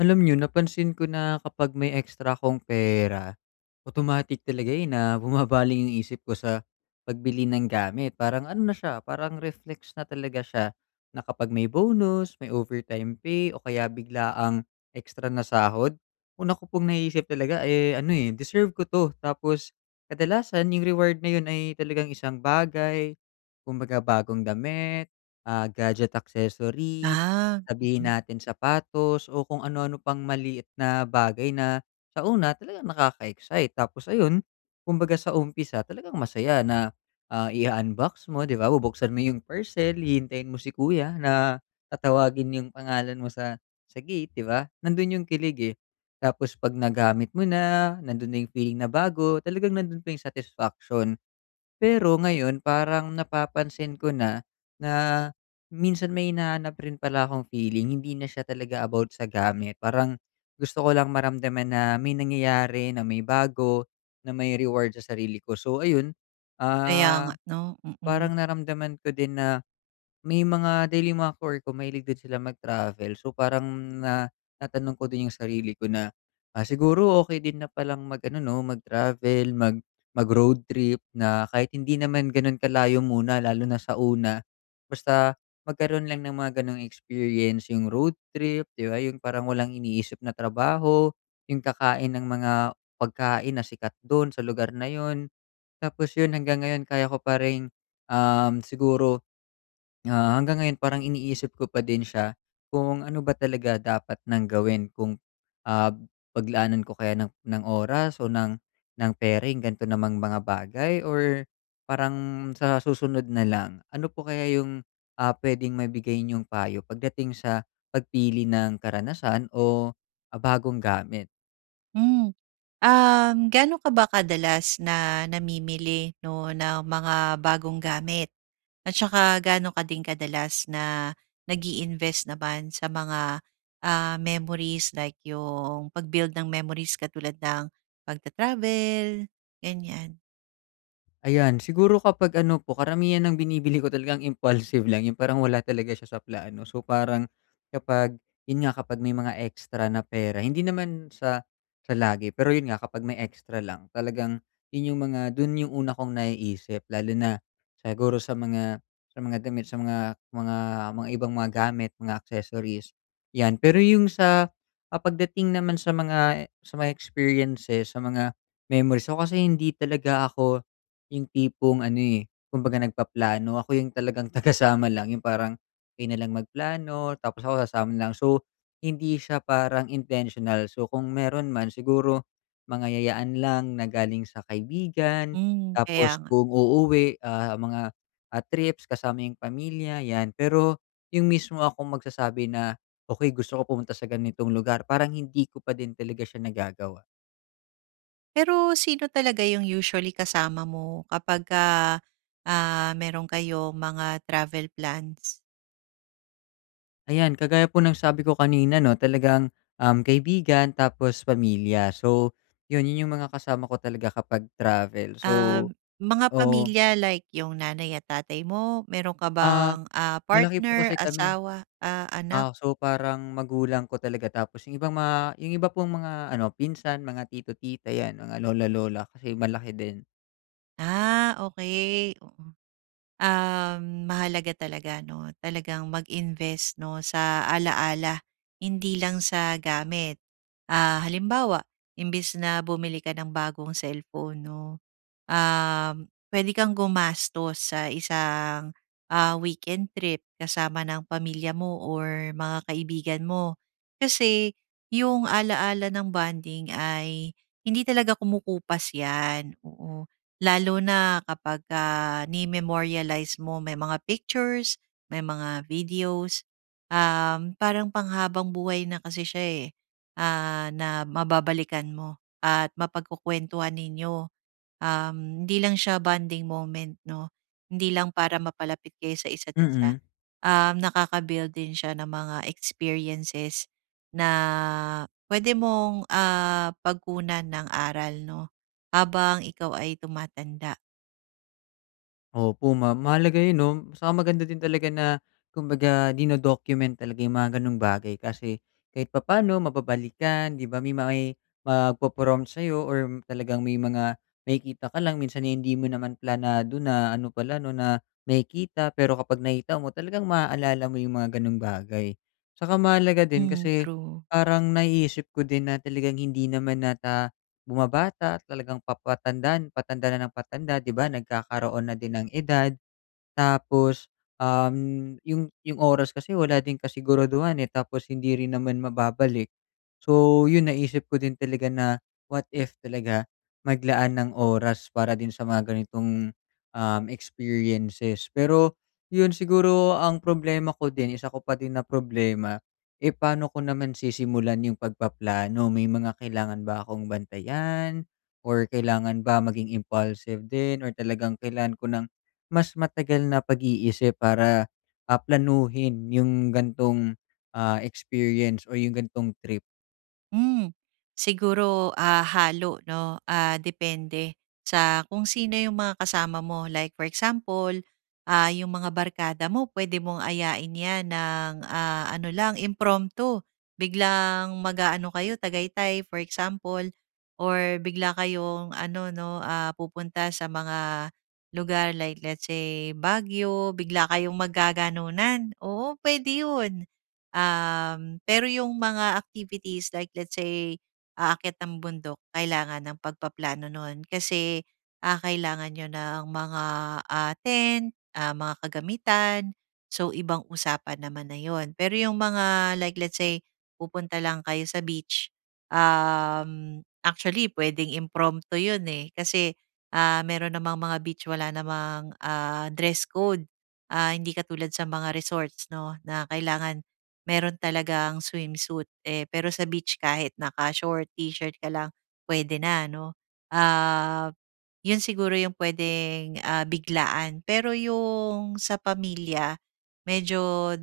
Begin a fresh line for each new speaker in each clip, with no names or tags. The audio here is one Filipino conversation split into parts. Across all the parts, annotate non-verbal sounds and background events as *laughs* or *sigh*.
Alam niyo napansin ko na kapag may extra akong pera, automatic talaga, eh, na bumabaling yung isip ko sa pagbili ng gamit. Parang ano na siya, parang reflex na talaga siya na kapag may bonus, may overtime pay o kaya bigla ang extra na sahod, una ko pong naiisip talaga, eh, ano, eh, deserve ko 'to. Tapos kadalasan yung reward na yun ay talagang isang bagay, kumbaga bagong damit, gadget accessory.
Ah,
Sabihin
mm.
natin sapatos o kung ano-ano pang maliit na bagay na sa una talagang nakaka-excite. Tapos ayun, kumbaga sa umpisa talagang masaya na, i unbox mo, 'di ba, bubuksan mo yung parcel, hihintayin mo si kuya na tatawagin yung pangalan mo sa gate, 'di ba? Nandun yung kilig, eh. Tapos 'pag nagamit mo na, nandun na yung feeling na bago, talagang nandun pa yung satisfaction. Pero ngayon parang napapansin ko na, na minsan may hinahanap rin pala akong feeling, hindi na siya talaga about sa gamit. Parang gusto ko lang maramdaman na may nangyayari, na may bago, na may reward sa sarili ko. So ayun,
Kaya nga
ah,
'no, mm.
parang naramdaman ko din na may mga dahil yung mga ka-work ko mahilig din sila mag-travel, so parang na natanong ko din yung sarili ko na, ah, siguro okey din na palang mag-ano 'no, mag-travel, mag-road trip na kahit hindi naman gano'n kalayo muna lalo na sa una. Basta magkaroon lang ng mga gano'ng experience yung road trip, 'di ba, yung parang walang iniisip na trabaho, yung kakain ng mga pagkain na sikat do'n sa lugar na 'yun. Tapos 'yun hanggang ngayon kaya ko pa ring, um, siguro hanggang ngayon parang iniisip ko pa din siya kung ano ba talaga dapat nang gawin kung, ah, paglaanan ko kaya ng oras o ng pering ganito namang mga bagay, or parang sa susunod na lang. Ano po kaya yung, ah, puwedeng maibigay niyong payo pagdating sa pagpili ng karanasan o, ah, bagong gamit?
Hmm, Gaano ka ba kadalas na namimili 'no, ng mga bagong gamit? At saka gaano ka din kadalas na nag-i-invest naman sa mga memories, like yung pag-build ng memories katulad ng pagta-travel, ganyan?
Ayan, siguro kapag ano po, karamihan ng binibili ko talagang impulsive lang, yung parang wala talaga siya sa plano. So parang kapag, yun nga kapag may mga extra na pera, hindi naman sa lagi, pero yun nga kapag may extra lang, talagang yun yung mga, dun yung una kong naiisip, lalo na siguro sa mga damit, sa mga ibang mga gamit, mga accessories, yan. Pero yung sa, ah, pagdating naman sa mga experiences, sa mga memories, so kasi hindi talaga ako yung tipong ano, eh, kumbaga nagpaplano, ako yung talagang *laughs* tagasama lang, yung parang kayo na lang magplano tapos ako sasama lang. So, hindi siya parang intentional. So, kung meron man siguro mga yayaan lang na galing sa kaibigan,
Hmm, kaya
tapos
nga.
kung uuwi, ah, mga, ah, trips kasama yung pamilya, 'yan. Pero yung mismo akong magsasabi na, "Okay, gusto ko pumunta sa ganitong lugar," parang hindi ko pa din talaga siya nagagawa.
Pero sino talaga yung usually kasama mo kapagka meron kayong mga travel plans?
Ayan, kagaya po ng sabi ko kanina 'no, talagang, kaibigan tapos pamilya. So, yun yung mga kasama ko talaga kapag travel. So
Mga
oo,
pamilya like yung nanay at tatay mo, meron ka
ah,
bang
malaki po
partner,
kasi kami.
asawa, anak?
Ah, so parang magulang ko talaga, tapos yung ibang mga yung iba pong mga ano, pinsan, mga tito, tita, 'yan, mga lola, lola kasi malaki din.
Ah, okay, oo. Mahalaga talaga 'no, talagang mag-invest 'no sa ala-ala, hindi lang sa gamit. Ah, halimbawa, imbes na bumili ka ng bagong cellphone 'no, puwede kang gumastos sa isang weekend trip kasama ng pamilya mo or mga kaibigan mo. Kasi yung ala-ala ng bonding ay hindi talaga kumukupas 'yan, oo. Lalo na kapagka ni-memorialize mo, may mga pictures, may mga videos, parang panghabang-buhay na kasi siya, eh, na mababalikan mo at mapagkukwentuhan ninyo. Hindi lang siya bonding moment 'no, hindi lang para mapalapit kayo sa isa't isa.
Mm.
Nakaka-build din siya ng mga experiences na pwede mong pagkunan ng aral 'no, habang ikaw ay tumatanda.
Opo, ma mahalaga yun 'no, saka maganda din talaga na kumbaga dino-document talaga yung mga gano'ng bagay, kasi kahit papaano mababalikan, 'di ba? May magpo-prompt sa'yo or talagang may kita ka lang minsan, eh, hindi mo naman planado na ano pala 'no, na may kita, pero kapag nakita mo talagang maaalala mo yung mga gano'ng bagay. Saka mahalaga din
Hmm,
kasi
true.
parang naiisip ko din na talagang hindi naman nata bumabata, talagang papatanda patanda na ng patanda, 'di ba, nagkakaroon na din ng edad. Tapos, um, yung oras kasi wala din kasiguraduhan, eh, tapos hindi rin naman mababalik. So, yun naisip ko din talaga na what if talaga maglaan ng oras para din sa mga ganitong, um, experiences. Pero yun siguro ang problema ko din, isa ko pa din na problema, eh, paano ko naman sisimulan yung pagpaplano? May mga kailangan ba akong bantayan or kailangan ba maging impulsive din or talagang kailangan ko ng mas matagal na pag-iisip para, ah, planuhin yung ganitong, ah, experience o yung ganitong trip.
Hmm, siguro, halo 'no, ah, depende sa kung sino yung mga kasama mo. Like for example, yung mga barkada mo pwede mong ayain 'yan ng ano lang, impromptu. Biglang mag-aano kayo, Tagaytay for example, or bigla kayong ano 'no, pupunta sa mga lugar like let's say Baguio, bigla kayong magkaganunan. Oo, pwede 'yun. Pero yung mga activities like let's say, aakyat ng bundok kailangan ng pagpaplano nun kasi, kailangan niyo ng mga tent, ah, mga kagamitan, so ibang usapan naman na yun. Pero yung mga like let's say, pupunta lang kayo sa beach, actually puwedeng impromptu yun, eh, kasi, meron namang mga beach, wala namang dress code. Ah, hindi katulad sa mga resorts 'no na kailangan meron talagang swimsuit, eh, pero sa beach kahit naka-short, t-shirt ka lang pwede na 'no. Ah, 'yun siguro yung puwedeng biglaan. Pero yung sa pamilya medyo,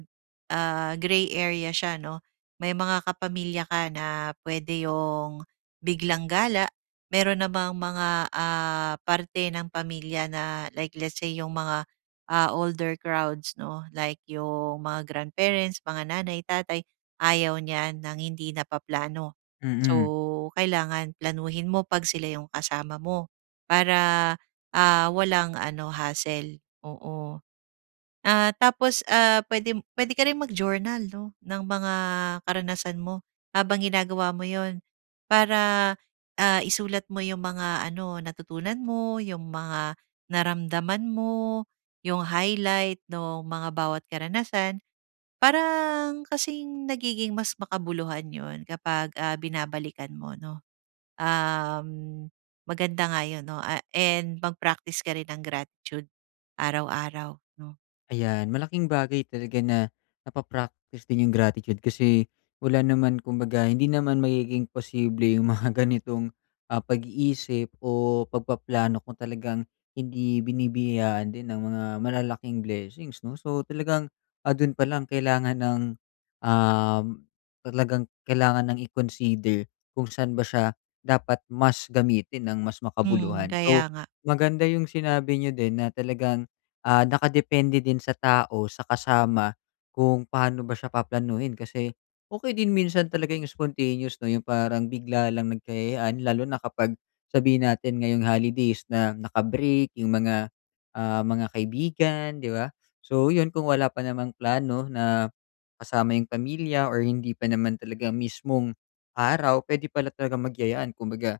ah, gray area siya 'no. May mga kapamilya ka na pwede yung biglang gala, meron namang mga parte ng pamilya na like let's say yung mga older crowds 'no, like yung mga grandparents, mga nanay, tatay, ayaw niyan ng hindi napaplano.
Mm.
So,
Mm.
kailangan planuhin mo 'pag sila yung kasama mo para, walang ano hassle, oo. Tapos, pwede pwede ka rin mag-journal 'no, ng mga karanasan mo habang ginagawa mo 'yon. Para, isulat mo yung mga ano, natutunan mo, yung mga naramdaman mo, yung highlight ng mga bawat karanasan. Parang kasing nagiging mas makabuluhan 'yon kapag binabalikan mo 'no. Um, maganda nga 'yon 'no, and mag-practice ka rin ng gratitude araw-araw 'no.
Ayan, malaking bagay talaga na napa-practice din yung gratitude kasi wala naman kumbaga hindi naman magiging posible yung mga *laughs* ganitong, ah, pag-iisip o pagpaplano kung talagang hindi binibiyayaan din ng mga malalaking blessings 'no. So, talagang, ah, dun pa lang kailangan ng, um, talagang kailangan ng i-consider kung saan ba siya dapat mas gamitin ng mas
Hmm,
makabuluhan.
kaya
So,
nga.
maganda yung sinabi niyo din na talagang ah, nakadepende din sa tao, sa kasama, kung paano ba siya paplanuhin kasi okay din minsan talaga yung spontaneous 'no, yung parang bigla lang nagkayayaan lalo na kapag sabihin natin ngayong holidays na nakabreak yung mga, ah, mga kaibigan, 'di ba? So yun, kung wala pa namang plano na kasama yung pamilya or hindi pa naman talaga mismong araw, puwede pala talagang magyayaan kumbaga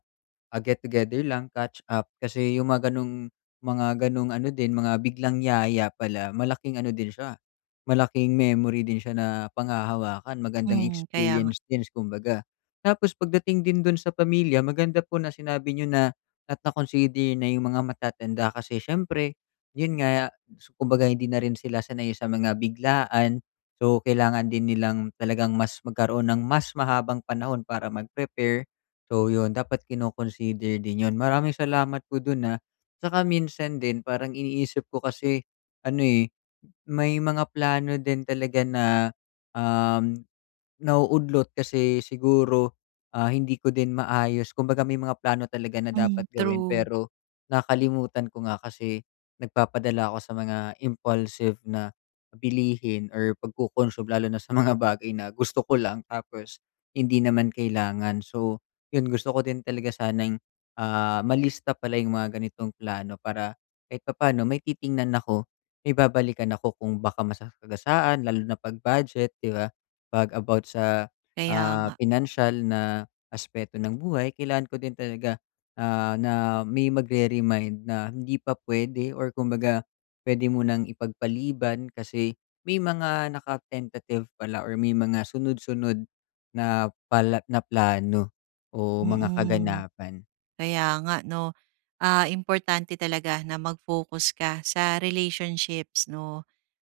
ah, get together lang, catch up. Kasi yung mga gano'ng ano din, mga biglang yaya pala, malaking ano din siya, malaking memory din siya na panghahawakan, magandang
Hmm, kaya nga.
experience din kumbaga. Tapos pagdating din do'n sa pamilya, maganda po na sinabi niyo na at na-consider na yung mga matatanda kasi siyempre, yun nga, so, kumbaga hindi na rin sila sanay sa mga biglaan. So, kailangan din nilang talagang mas magkaroon ng mas mahabang panahon para mag-prepare. So yun, dapat kino-consider din yun. Maraming salamat po dun, ah. Tsaka minsan din parang iniisip ko kasi ano, eh, may mga plano din talaga na, um nauudlot kasi siguro, ah, hindi ko din maayos kumbaga may mga plano talaga na
Hmm,
dapat gawin
true.
pero nakalimutan ko nga kasi nagpapadala ako sa mga impulsive na bilihin or pagko-consume lalo na sa mga bagay na gusto ko lang tapos hindi naman kailangan. So, 'yun gusto ko din talaga sanang, ah, malista pala yung mga ganitong plano para kahit papaano may titingnan ako, may babalikan ako kung baka masasagasaan lalo na 'pag budget, 'di ba? 'Pag about sa,
Kaya
ah,
nga,
pinansiyal na aspeto ng buhay kailangan ko din talaga, ah, na may magre-remind na hindi pa puwede or kumbaga pwede mo nang ipagpaliban kasi may mga naka-tentative pala or may mga sunod-sunod na pala na plano o mga
mm.
kaganapan.
Kaya nga 'no, importante talaga na mag-focus ka sa relationships 'no,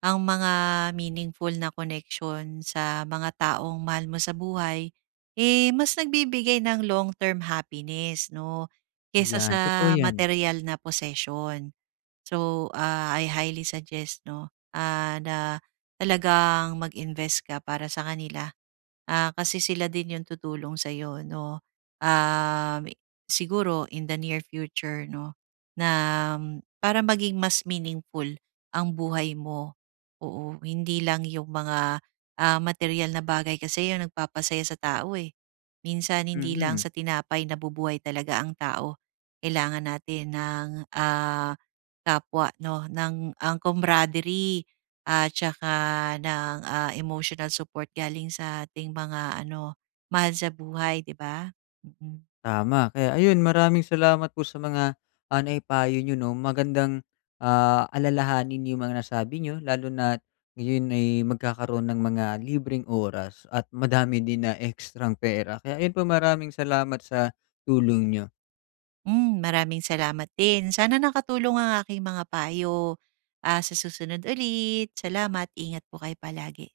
ang mga meaningful na connection sa mga taong mahal mo sa buhay, eh, mas nagbibigay ng long-term happiness 'no, kesa
Ayan,
sa
totoo 'yan.
material na possession. So, I highly suggest 'no, na talagang mag-invest ka para sa kanila. Ah, kasi sila din yung tutulong sa sa'yo 'no, um, siguro in the near future 'no, na para maging mas meaningful ang buhay mo. Oo, hindi lang yung mga material na bagay kasi yung nagpapasaya sa tao, eh. Minsan hindi lang
Mm.
sa tinapay nabubuhay talaga ang tao. Kailangan natin ng, ah, kapwa 'no, ng ang camaraderie, at tsaka ng emotional support galing sa ating mga ano, mahal sa buhay, 'di ba? Mm.
Tama. Kaya ayun, maraming salamat po sa mga, ah, naipayo niyo 'no. Magandang, ah, alalahanin yung mga nasabi niyo lalo na ngayon ay magkakaroon ng mga libreng oras at madami din na ekstrang pera. Kaya ayun po, maraming salamat sa tulong niyo.
Hmm, maraming salamat din. Sana nakatulong ang aking mga payo. Ah, sa susunod ulit. Salamat, ingat po kayo palagi.